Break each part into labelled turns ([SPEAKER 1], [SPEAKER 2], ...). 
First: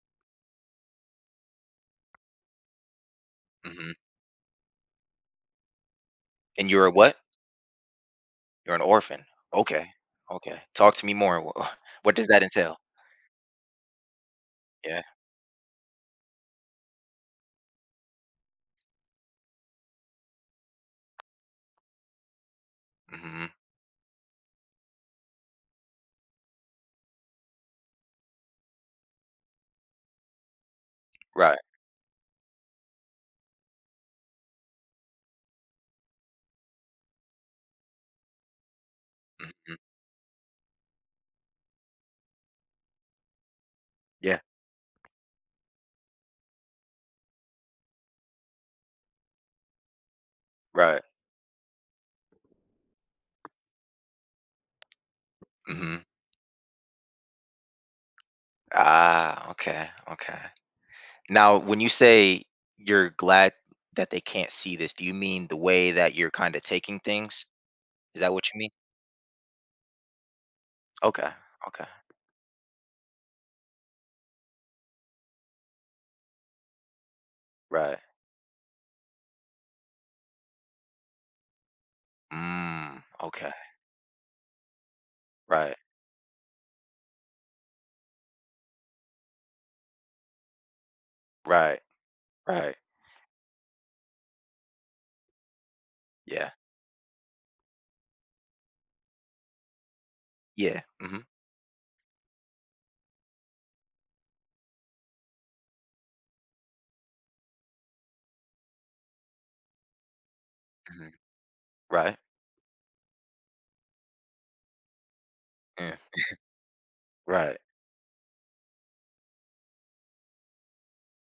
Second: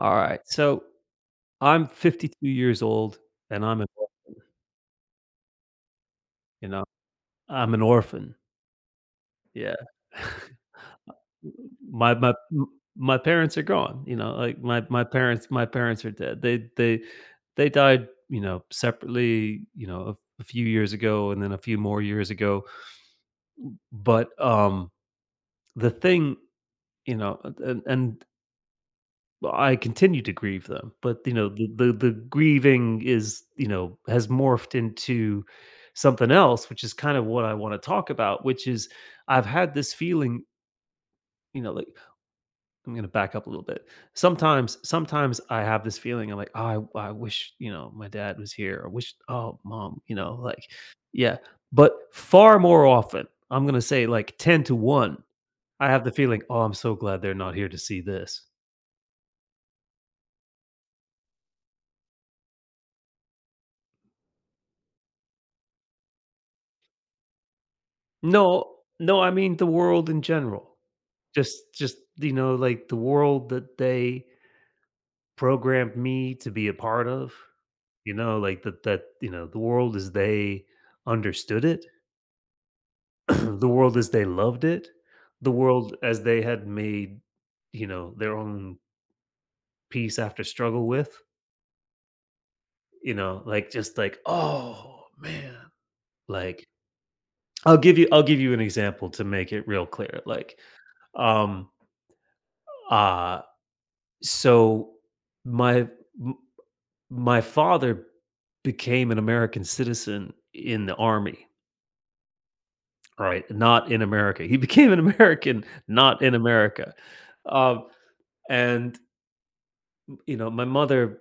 [SPEAKER 1] Alright, so I'm 52 years old and I'm an
[SPEAKER 2] Mhm.
[SPEAKER 1] or you
[SPEAKER 2] And
[SPEAKER 1] know,
[SPEAKER 2] you're a what?
[SPEAKER 1] I'm an orphan,
[SPEAKER 2] You're an orphan.
[SPEAKER 1] yeah.
[SPEAKER 2] Okay. Okay. Talk to me more. Wha What
[SPEAKER 1] My
[SPEAKER 2] does
[SPEAKER 1] my
[SPEAKER 2] that
[SPEAKER 1] m
[SPEAKER 2] entail?
[SPEAKER 1] my parents are gone, like, my
[SPEAKER 2] Yeah.
[SPEAKER 1] my parents my parents are dead. They died, separately, a few years ago and then a few more years ago,
[SPEAKER 2] Mhm.
[SPEAKER 1] but, the thing, you know, and well, I continue to grieve them, but,
[SPEAKER 2] Right.
[SPEAKER 1] the grieving has morphed into something else, which is kind of what I wanna talk about, which is I've had
[SPEAKER 2] Mhm.
[SPEAKER 1] this feeling, like I'm gonna back up a little bit.
[SPEAKER 2] Yeah.
[SPEAKER 1] Sometimes I have this feeling, I'm like, "Oh, I wish, my dad was here. I wish, oh, mom,"
[SPEAKER 2] Right.
[SPEAKER 1] yeah. But far more often, I'm gonna say, like, 10 to 1, I
[SPEAKER 2] Mhm.
[SPEAKER 1] have the feeling, "Oh, I'm so glad they're not here to see this."
[SPEAKER 2] Ah, okay. Okay. Now, when you say you're glad that they can't see this, do you mean the way that you're kinda taking things? Is that what you mean?
[SPEAKER 1] No, no, I mean the world in general.
[SPEAKER 2] Okay.
[SPEAKER 1] Just
[SPEAKER 2] Okay.
[SPEAKER 1] just, like the world that they programmed me to be a part of,
[SPEAKER 2] Right.
[SPEAKER 1] like that, the world as they understood it,
[SPEAKER 2] Mm, okay.
[SPEAKER 1] the world as they loved it, the
[SPEAKER 2] Right.
[SPEAKER 1] world as they had made, their own peace after struggle with,
[SPEAKER 2] Right. Right.
[SPEAKER 1] like just like, "Oh, man."
[SPEAKER 2] Yeah.
[SPEAKER 1] Like I'll give you an example to make it real clear.
[SPEAKER 2] Yeah. Mhm.
[SPEAKER 1] Um, uh So, my m my father became an American citizen in the
[SPEAKER 2] Mhm.
[SPEAKER 1] Army,
[SPEAKER 2] Right.
[SPEAKER 1] right? Not in America. He became an American,
[SPEAKER 2] Yeah.
[SPEAKER 1] not in America.
[SPEAKER 2] Right.
[SPEAKER 1] Um, and, my mother,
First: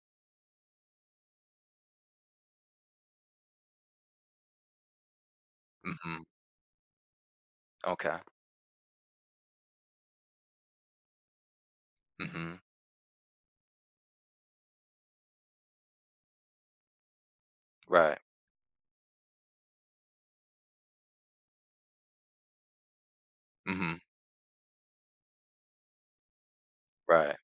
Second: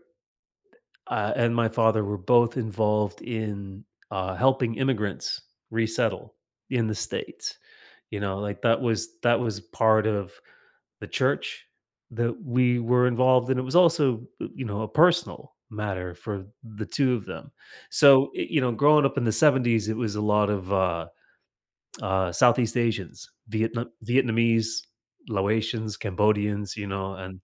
[SPEAKER 1] and my father were both involved in, helping immigrants
[SPEAKER 2] Mhm.
[SPEAKER 1] resettle in the States.
[SPEAKER 2] Okay.
[SPEAKER 1] That was part of the church that
[SPEAKER 2] Mhm.
[SPEAKER 1] we were involved in. It was also, a personal matter for the two of them.
[SPEAKER 2] Right.
[SPEAKER 1] So, growing up in the 70s, it was a lot of Southeast Asians,
[SPEAKER 2] Mhm.
[SPEAKER 1] Vietnamese, Laotians, Cambodians,
[SPEAKER 2] Right.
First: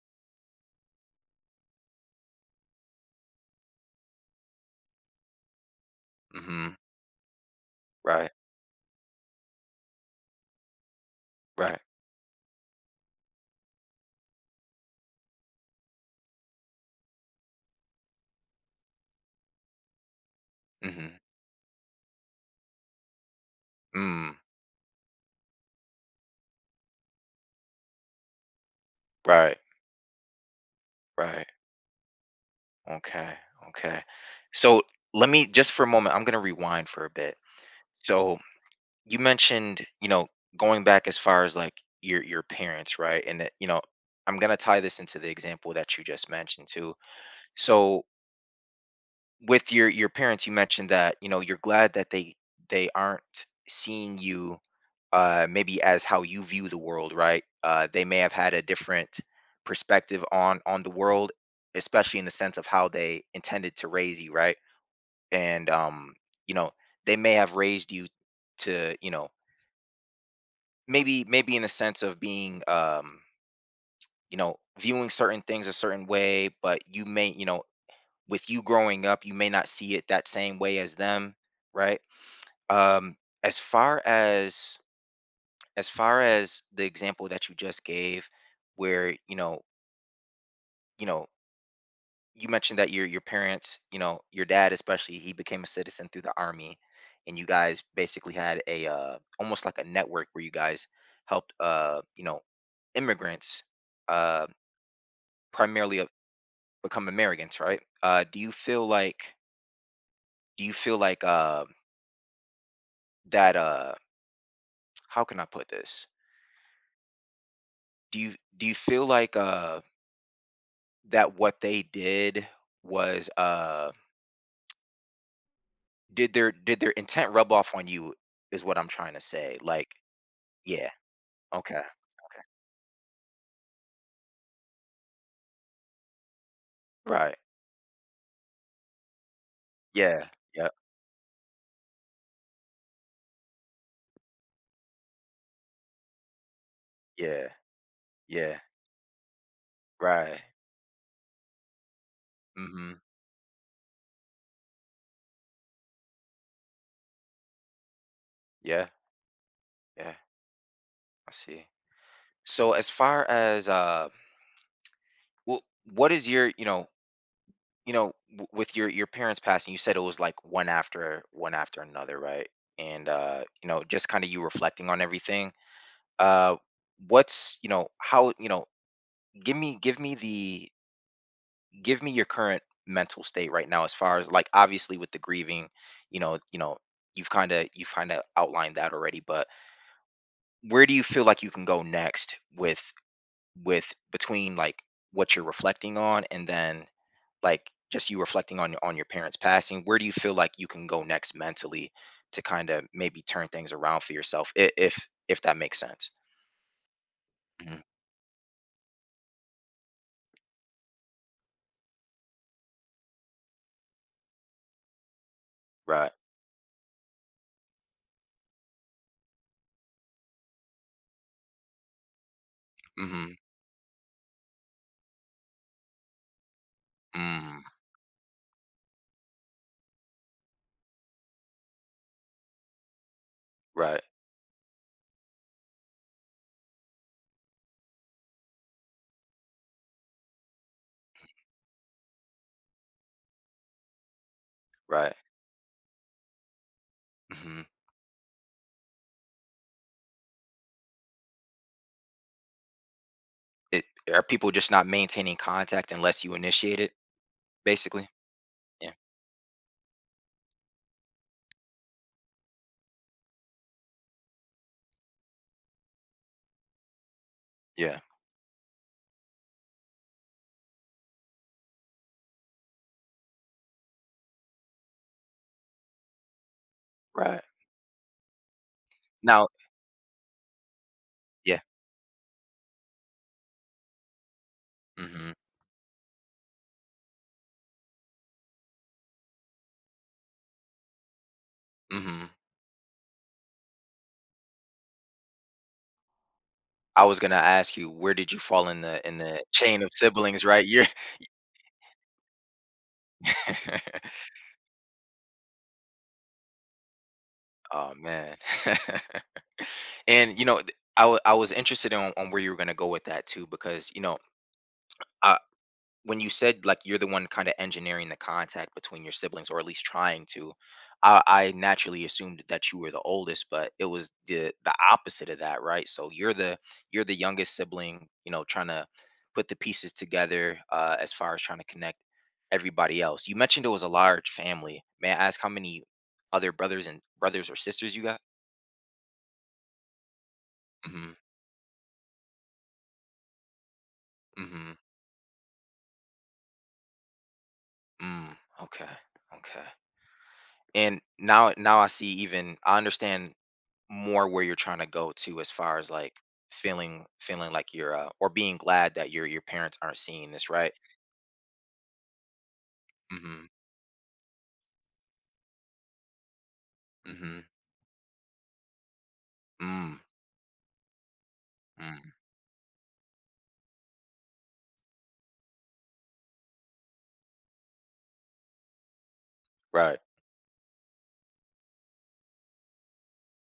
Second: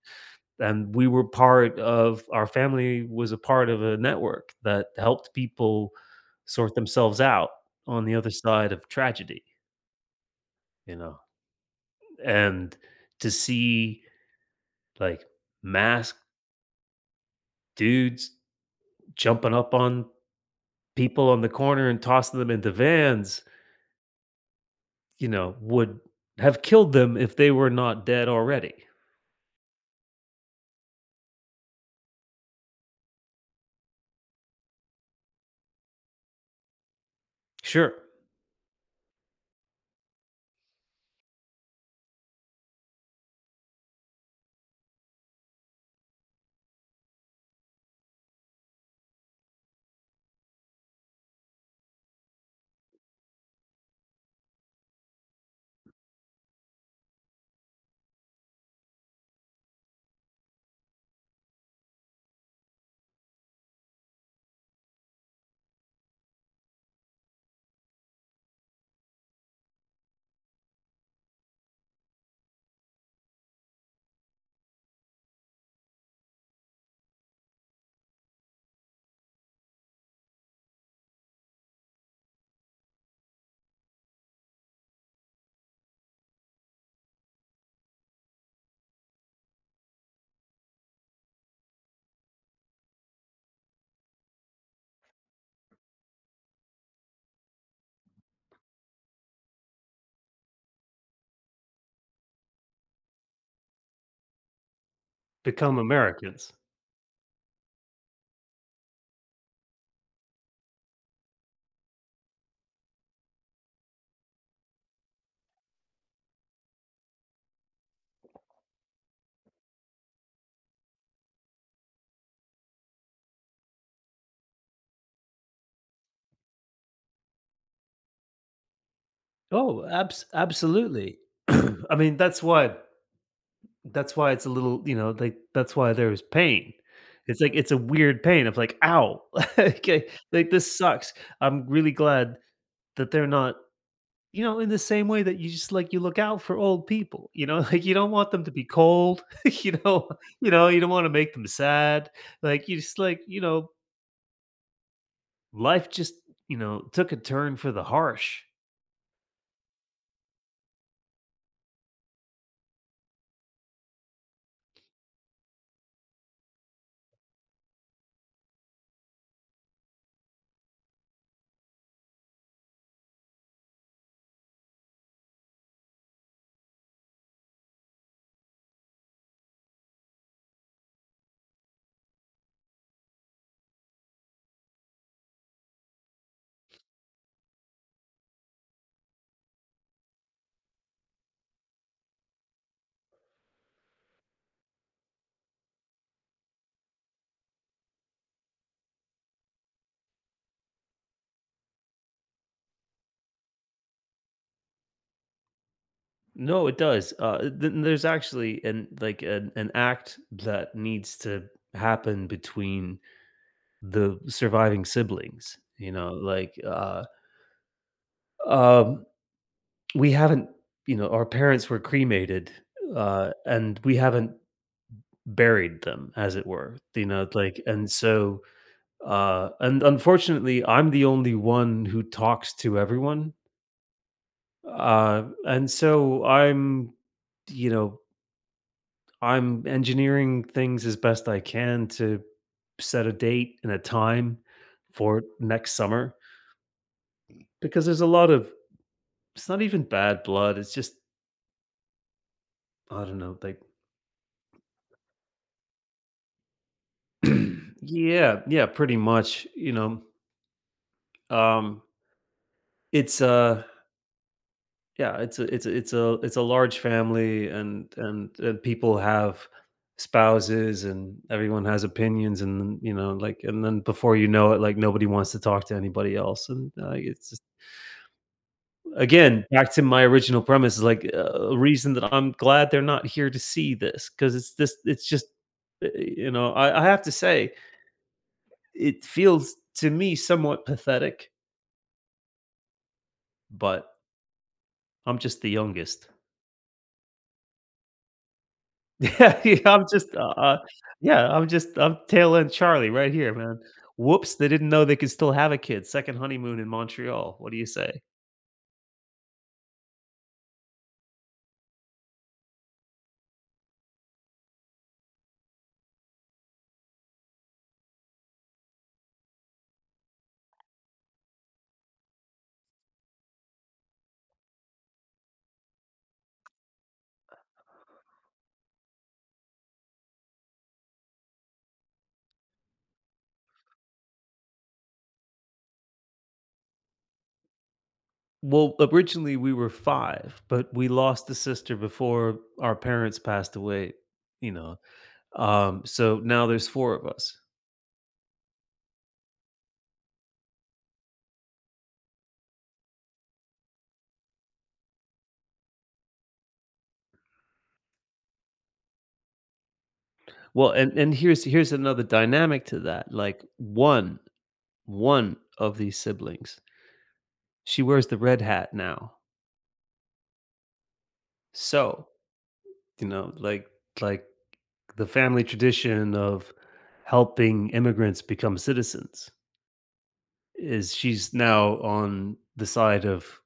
[SPEAKER 1] and we were part of our family was a part of a network that helped people
[SPEAKER 2] Mhm.
[SPEAKER 1] sort themselves out on the other
[SPEAKER 2] Right.
[SPEAKER 1] side of tragedy, you know.
[SPEAKER 2] Right.
[SPEAKER 1] And to see like mass dudes jumping up on
[SPEAKER 2] Mhm.
[SPEAKER 1] people on the corner and tossing them into vans,
[SPEAKER 2] Mm.
[SPEAKER 1] would have killed them if they were not dead already.
[SPEAKER 2] Right. Right. Okay. Okay. So let me just for a moment, I'm gonna rewind for a bit.
[SPEAKER 1] Sure,
[SPEAKER 2] So you mentioned, going back as far as like your parents, right? And that, I'm gonna tie this into the example that you just mentioned too. So with your parents, you mentioned that, you're glad that they aren't seeing you maybe as how you view the world, right? They may have had a different perspective on the world, especially in the sense of how they intended to raise you, right? And you know, they may have raised you to, maybe in the sense of being viewing certain things a certain way, but you may, with you growing up, you may not see it that same way as them, right? Um, as far as the example that you just gave, where you know, you mentioned that your parents, your dad especially, he became a citizen through the army, and you guys basically had a almost like a network where you guys helped, immigrants, uh,
[SPEAKER 1] become
[SPEAKER 2] primarily
[SPEAKER 1] Americans.
[SPEAKER 2] become Americans, right? Do you feel like do you feel like uh, that? How can I put this? Do you feel like that what they did was, did their intent rub off on you, is what I'm trying to say,
[SPEAKER 1] Oh,
[SPEAKER 2] like yeah,
[SPEAKER 1] absolutely.
[SPEAKER 2] okay, okay.
[SPEAKER 1] I mean, that's why it's a little, like that's why there's pain.
[SPEAKER 2] Right.
[SPEAKER 1] It's like it's a weird pain of like, ow, okay,
[SPEAKER 2] Yeah,
[SPEAKER 1] like
[SPEAKER 2] yep,
[SPEAKER 1] this sucks. I'm really glad that they're not. In the same way that you just like you look out for old people,
[SPEAKER 2] yeah,
[SPEAKER 1] like you don't want them to
[SPEAKER 2] yeah,
[SPEAKER 1] be cold,
[SPEAKER 2] right.
[SPEAKER 1] you don't want to make them sad.
[SPEAKER 2] Mm.
[SPEAKER 1] Like you just
[SPEAKER 2] Mhm.
[SPEAKER 1] like, life just, took a turn for the harsh.
[SPEAKER 2] Yeah, yeah, I see. So as far as, wh what is your w with your parents passing, you said it was, like, one after one after another, right? And, just kinda you reflecting on everything, uh, what's you know, how you know, give me give me the give me your current mental state right now as far as like obviously with the grieving you know you know you've kind of outlined that already but where do you feel like you can go next with between like what you're reflecting on and then like just you reflecting on your parents passing where do you feel like you can go next mentally to kind of maybe turn things around for yourself if that makes sense.
[SPEAKER 1] No, it does.
[SPEAKER 2] Mhm.
[SPEAKER 1] There's actually an act that needs to happen between the surviving siblings.
[SPEAKER 2] Right.
[SPEAKER 1] Um, we haven't. Our parents were cremated,
[SPEAKER 2] Hmm.
[SPEAKER 1] and we haven't buried them, as it were, like
[SPEAKER 2] Mm.
[SPEAKER 1] and so, and unfortunately, I'm the only one who talks to everyone,
[SPEAKER 2] Right.
[SPEAKER 1] and so you know, I'm engineering things as best I can to set a date and a time
[SPEAKER 2] Right.
[SPEAKER 1] for next summer
[SPEAKER 2] Hmm.
[SPEAKER 1] because there's a lot of it's not even bad blood, it's just, I don't know, like.
[SPEAKER 2] It Are people just not maintaining contact unless you initiate it, basically?
[SPEAKER 1] Yeah, yeah,
[SPEAKER 2] Yeah.
[SPEAKER 1] pretty much, um, it's, uh yeah, it's a large family and
[SPEAKER 2] Yeah.
[SPEAKER 1] and people have spouses and everyone has opinions, and like, and then before you know it, like, nobody wants to talk to anybody else, and it's just,
[SPEAKER 2] Right.
[SPEAKER 1] again,
[SPEAKER 2] Now,
[SPEAKER 1] back to my original premise, is like a
[SPEAKER 2] yeah.
[SPEAKER 1] reason that I'm glad they're not here to see this, because
[SPEAKER 2] Mm.
[SPEAKER 1] it's just,
[SPEAKER 2] Mhm.
[SPEAKER 1] I have to say, it feels to me somewhat pathetic,
[SPEAKER 2] Mm. Mhm.
[SPEAKER 1] but I'm just the youngest.
[SPEAKER 2] I was gonna ask you, where did you fall in the
[SPEAKER 1] Yeah, yeah,
[SPEAKER 2] chain
[SPEAKER 1] I'm
[SPEAKER 2] of
[SPEAKER 1] just,
[SPEAKER 2] siblings, right? You're
[SPEAKER 1] yeah, I'm tail end Charlie right here, man. Whoops, they didn't know they could still have a kid. Second honeymoon in Montreal. What do you
[SPEAKER 2] Oh,
[SPEAKER 1] say?
[SPEAKER 2] man. And, th I wa I was interested in on where you were gonna go with that too because, I when you said like you're the one kind of engineering the contact between your siblings or at least trying to. I naturally assumed that you were the oldest but it was the opposite of that, right? So you're the youngest sibling, you know, trying to put the pieces together, as far as trying to connect everybody else. You mentioned it was a large family. May I ask how many other brothers or sisters you got?
[SPEAKER 1] Well, originally we were 5, but we
[SPEAKER 2] Mm-hmm.
[SPEAKER 1] lost a sister before our parents passed away, you
[SPEAKER 2] Mm-hmm.
[SPEAKER 1] know, so now there's 4 of us.
[SPEAKER 2] Mm, okay. Okay. And now I see, even I understand more where you're trying to go to as far as like feeling like you're or being glad that your parents aren't seeing this,
[SPEAKER 1] Well,
[SPEAKER 2] right?
[SPEAKER 1] and here's another dynamic to that,
[SPEAKER 2] Mm-hmm.
[SPEAKER 1] like, one of these siblings,
[SPEAKER 2] Mm-hmm.
[SPEAKER 1] she wears the red hat now.
[SPEAKER 2] Mm.
[SPEAKER 1] So,
[SPEAKER 2] Mm.
[SPEAKER 1] you know, like like the family tradition of helping immigrants become citizens
[SPEAKER 2] Right.
[SPEAKER 1] is she's now on the side of,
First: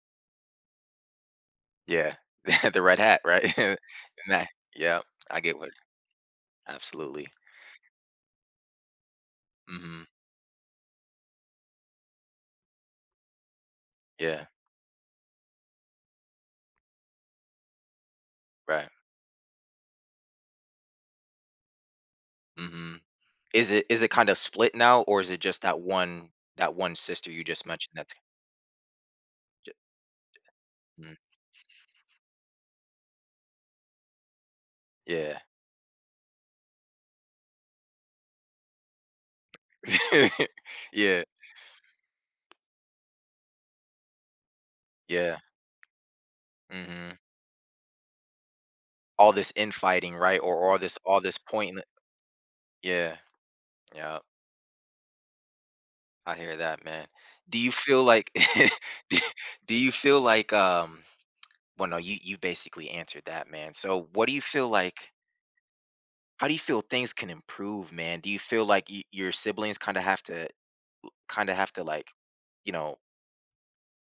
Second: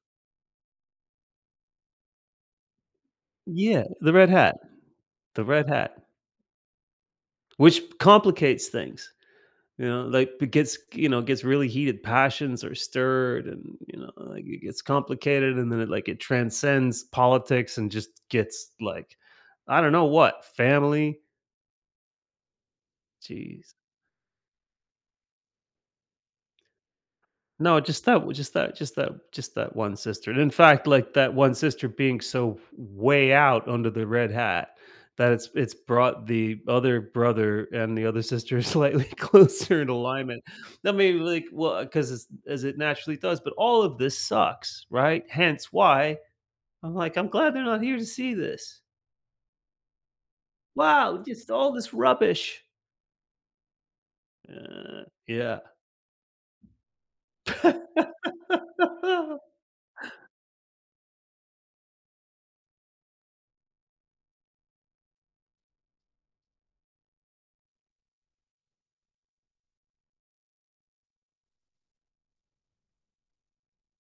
[SPEAKER 2] Yeah. The red hat, right?
[SPEAKER 1] yeah, the red
[SPEAKER 2] Nah,
[SPEAKER 1] hat,
[SPEAKER 2] yeah, I
[SPEAKER 1] the
[SPEAKER 2] get
[SPEAKER 1] red
[SPEAKER 2] what
[SPEAKER 1] hat,
[SPEAKER 2] absolutely.
[SPEAKER 1] which complicates things.
[SPEAKER 2] Mm-hmm.
[SPEAKER 1] Like, it gets you know gets really heated, passions are stirred, and like,
[SPEAKER 2] Yeah.
[SPEAKER 1] it gets complicated, and then it like it transcends politics and just gets
[SPEAKER 2] Right.
[SPEAKER 1] like, I don't know what family.
[SPEAKER 2] Mm-hmm.
[SPEAKER 1] Jeez.
[SPEAKER 2] Is it kind of split now or is it just that one, sister you just
[SPEAKER 1] No,
[SPEAKER 2] mentioned
[SPEAKER 1] just that just that just that just
[SPEAKER 2] j-
[SPEAKER 1] that one sister, and in fact, like,
[SPEAKER 2] mm,
[SPEAKER 1] that one sister being so way out under the red hat that
[SPEAKER 2] yeah.
[SPEAKER 1] it's brought the other brother and the other sister slightly closer in alignment. I mean,
[SPEAKER 2] Yeah,
[SPEAKER 1] like, well, because as it naturally does, but all of this sucks, right?
[SPEAKER 2] yeah.
[SPEAKER 1] Hence why I'm
[SPEAKER 2] Mm-hmm.
[SPEAKER 1] like, "I'm glad they're not here to see this.
[SPEAKER 2] All this infighting, right? Or all
[SPEAKER 1] Wow,
[SPEAKER 2] this
[SPEAKER 1] just all
[SPEAKER 2] point.
[SPEAKER 1] this rubbish."
[SPEAKER 2] Yeah. Yeah,
[SPEAKER 1] Yeah.
[SPEAKER 2] I hear that, man. Do you feel like do do you feel like well, no, you basically answered that, man. So what do you feel like how do you feel things can improve, man? Do you feel like y your siblings kind of have to like, you know,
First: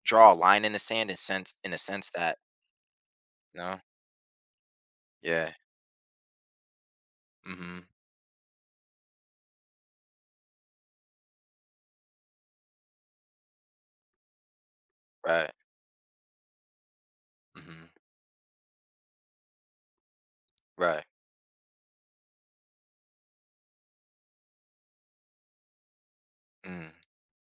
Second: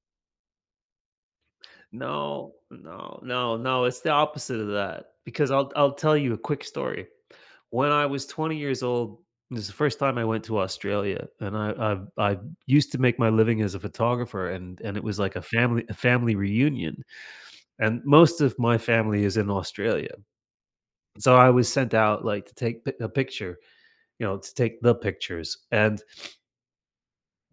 [SPEAKER 2] draw a line in the sand in a sense that
[SPEAKER 1] No, no, no,
[SPEAKER 2] no?
[SPEAKER 1] no. It's the opposite of that, because
[SPEAKER 2] Yeah.
[SPEAKER 1] I'll tell you a quick story.
[SPEAKER 2] Mhm.
[SPEAKER 1] When I was 20 years old, this is the first time I went to Australia, and I used to make my living as a photographer, and it was like
[SPEAKER 2] Right.
[SPEAKER 1] a family reunion,
[SPEAKER 2] Mhm.
[SPEAKER 1] and most of my family is in Australia,
[SPEAKER 2] Right.
[SPEAKER 1] so I was sent out like to take a picture, to take the pictures, and
[SPEAKER 2] Mm.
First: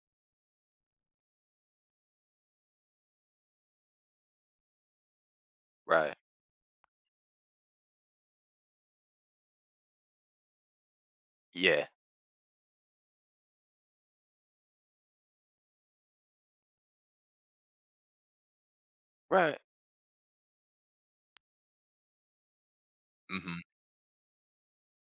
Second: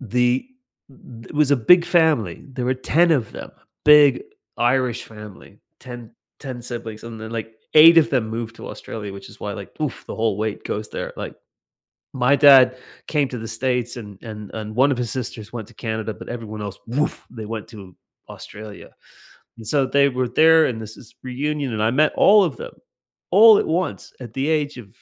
[SPEAKER 1] The it was a big family. There were 10 of them, big Irish family, Ten
[SPEAKER 2] Right.
[SPEAKER 1] ten siblings, and then like eight of them moved to Australia, which is why, like, oof, the whole weight goes there. Like,
[SPEAKER 2] Yeah.
[SPEAKER 1] my dad came to the States, and and one of his sisters went to Canada, but everyone else, woof, they went to Australia.
[SPEAKER 2] Right.
[SPEAKER 1] And so they were there in this reunion, and I met all of them all
[SPEAKER 2] Mhm.
[SPEAKER 1] at once at the age of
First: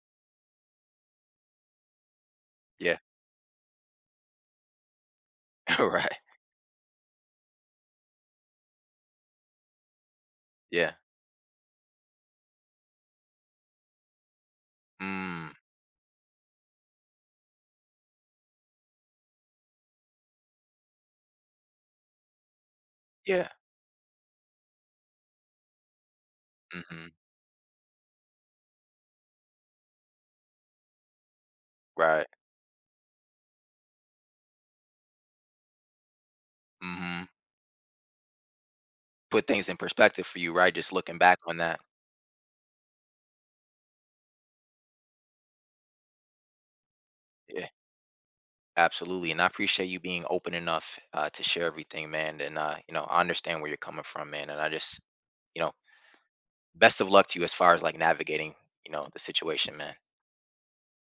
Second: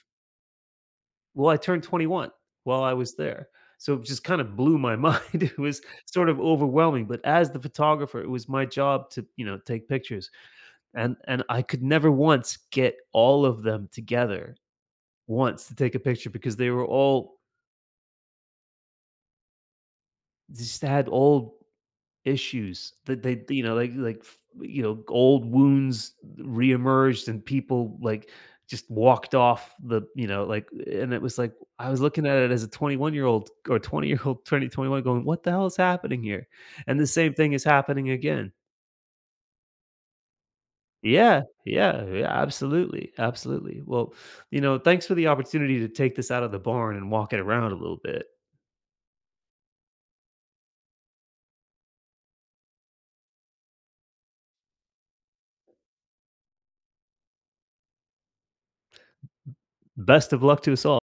[SPEAKER 1] well, I turned 21 while I
[SPEAKER 2] Yeah.
[SPEAKER 1] was there. So it just kind of blew my mind. It was
[SPEAKER 2] Right.
[SPEAKER 1] sort of overwhelming, but as the photographer, it was my job to, take pictures.
[SPEAKER 2] Yeah.
[SPEAKER 1] And I could never once get all of them together
[SPEAKER 2] Mm.
[SPEAKER 1] once to take a picture, because they were all just had all. Issues that they,
[SPEAKER 2] Yeah.
[SPEAKER 1] like, old wounds
[SPEAKER 2] Mhm.
[SPEAKER 1] reemerged, and people, like, just walked off the you know, like and it was like, I was looking
[SPEAKER 2] Right.
[SPEAKER 1] at it as a 21-year-old, or 20-year-old, 21, going, "What the hell is happening here?" And the
[SPEAKER 2] Mhm.
[SPEAKER 1] same thing is happening again.
[SPEAKER 2] Put things in perspective for you, right? Just looking back
[SPEAKER 1] Yeah,
[SPEAKER 2] on that.
[SPEAKER 1] yeah, yeah, absolutely, absolutely. Well, thanks for the opportunity to take this out of the barn and walk it
[SPEAKER 2] Yeah,
[SPEAKER 1] around a little bit.
[SPEAKER 2] absolutely. And I appreciate you being open enough, to share everything, man. And I understand where you're coming from, man. And I just, you know, best of luck to you as far as like navigating, the situation, man.
[SPEAKER 1] Best of luck to us all.